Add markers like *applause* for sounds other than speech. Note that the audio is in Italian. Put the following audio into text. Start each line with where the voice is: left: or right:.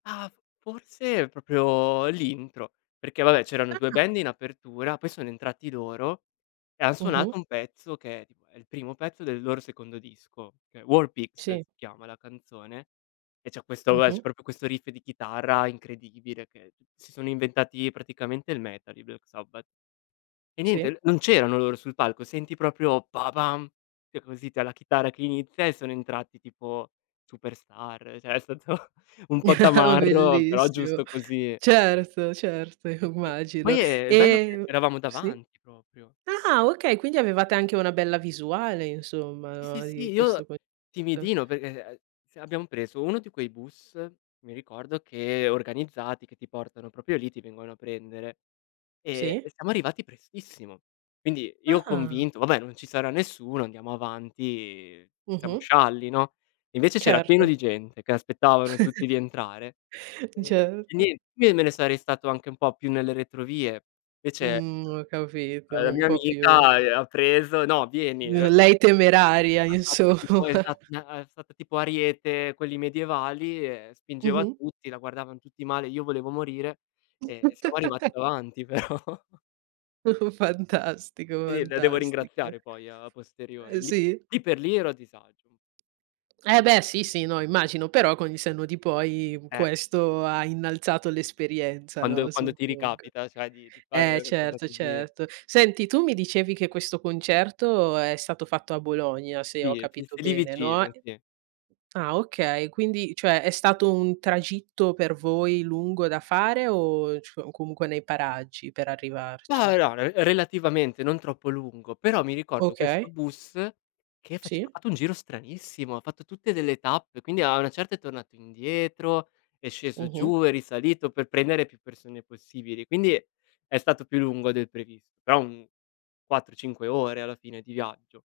left: Ah, f forse proprio l'intro, perché vabbè c'erano 2
right: Ah.
left: band in apertura, poi sono entrati loro e han
right: Mh-mh.
left: suonato un pezzo, che è tipo è il primo pezzo del loro secondo disco, che è "War pigs" si
right: Sì.
left: chiama la canzone e c'è questo, vabbè, c'è
right: Mh-mh.
left: proprio questo riff di chitarra incredibile che t si sono inventati praticamente il metal i Black Sabbath. E
right: Sì.
left: niente, non c'erano loro sul palco, senti proprio "pa pam" che così *unintelligible* la chitarra che inizia e sono entrati tipo superstar, cioè è stato un po'
right: *chuckles*
left: tamarro, però
right: Bellissimo.
left: giusto così.
right: Certo, certo
left: E e
right: immagino.
left: poi e il bello che
right: Ehm
left: eravamo
right: Sì?
left: davanti proprio.
right: Ah, okay, quindi avevate anche una bella visuale insomma
left: Sì, sì,
right: no,
left: sì,
right: di questo
left: io
right: concerto.
left: timidino perché, uhm, se abbiamo preso uno di quei bus, mi ricordo che organizzati, che ti portano proprio lì, ti vengono a prendere e
right: Sì.
left: e siamo arrivati prestissimo. Quindi io
right: Ah.
left: convinto: "Vabbè, non ci sarà nessuno, andiamo avanti, siamo
right: Mh-mh.
left: scialli, no?" E invece c'era pieno
right: Certo.
left: di gente che aspettavano tutti di
right: *chuckles*
left: entrare. E e
right: Certo.
left: nien io me ne sarei stato anche un po' più nelle retrovie. Invece,
right: Mhmm,
left: ehm,
right: ho capito,
left: la
right: un
left: mia
right: po' più
left: amica, uhm, ha preso: "No, vieni",
right: mhmm,
left: ehm
right: lei temeraria,
left: Ha fatto
right: insomma.
left: tipo esa n ha fatto tipo ariete, quelli medievali e spingeva
right: Mh-mh.
left: tutti, la guardavan tutti male, io volevo morire e siamo arrivati
right: *chuckles*
left: davanti però.
right: *chuckles* Fantastico,
left: E de la devo
right: fantastic
left: ringraziare poi a posteriori
right: Ehm,
left: lì
right: sì?
left: lì per lì ero a disagio un
right: Eh beh sì, sì, no immagino, però con il senno di poi
left: Eh.
right: questo ha innalzato l'esperienza, no,
left: Quando quando ti
right: suppongo.
left: ricapita, cioè di di fare
right: Eh
left: una cosa
right: certo,
left: così?
right: certo. Senti tu mi dicevi che questo concerto è stato fatto a Bologna se ho
left: Sì, sì, s
right: capito
left: lì
right: bene, no,
left: vicino,
right: e
left: sì.
right: Ah okay, quindi cioè, è stato un tragitto per voi lungo da fare o c o comunque nei paraggi per
left: Mah,
right: arrivarci?
left: *unintelligible* relativamente, non troppo lungo. Però mi ricordo questo
right: Okay.
left: bus che face ha
right: Sì.
left: fatto un giro stranissimo, ha fatto tutte delle tappe, quindi a una certa è tornato indietro, è sceso
right: Mh-mh.
left: giù, è risalito per prendere più persone possibili, quindi è stato più lungo del previsto, però un 4, 5 ore alla fine di viaggio.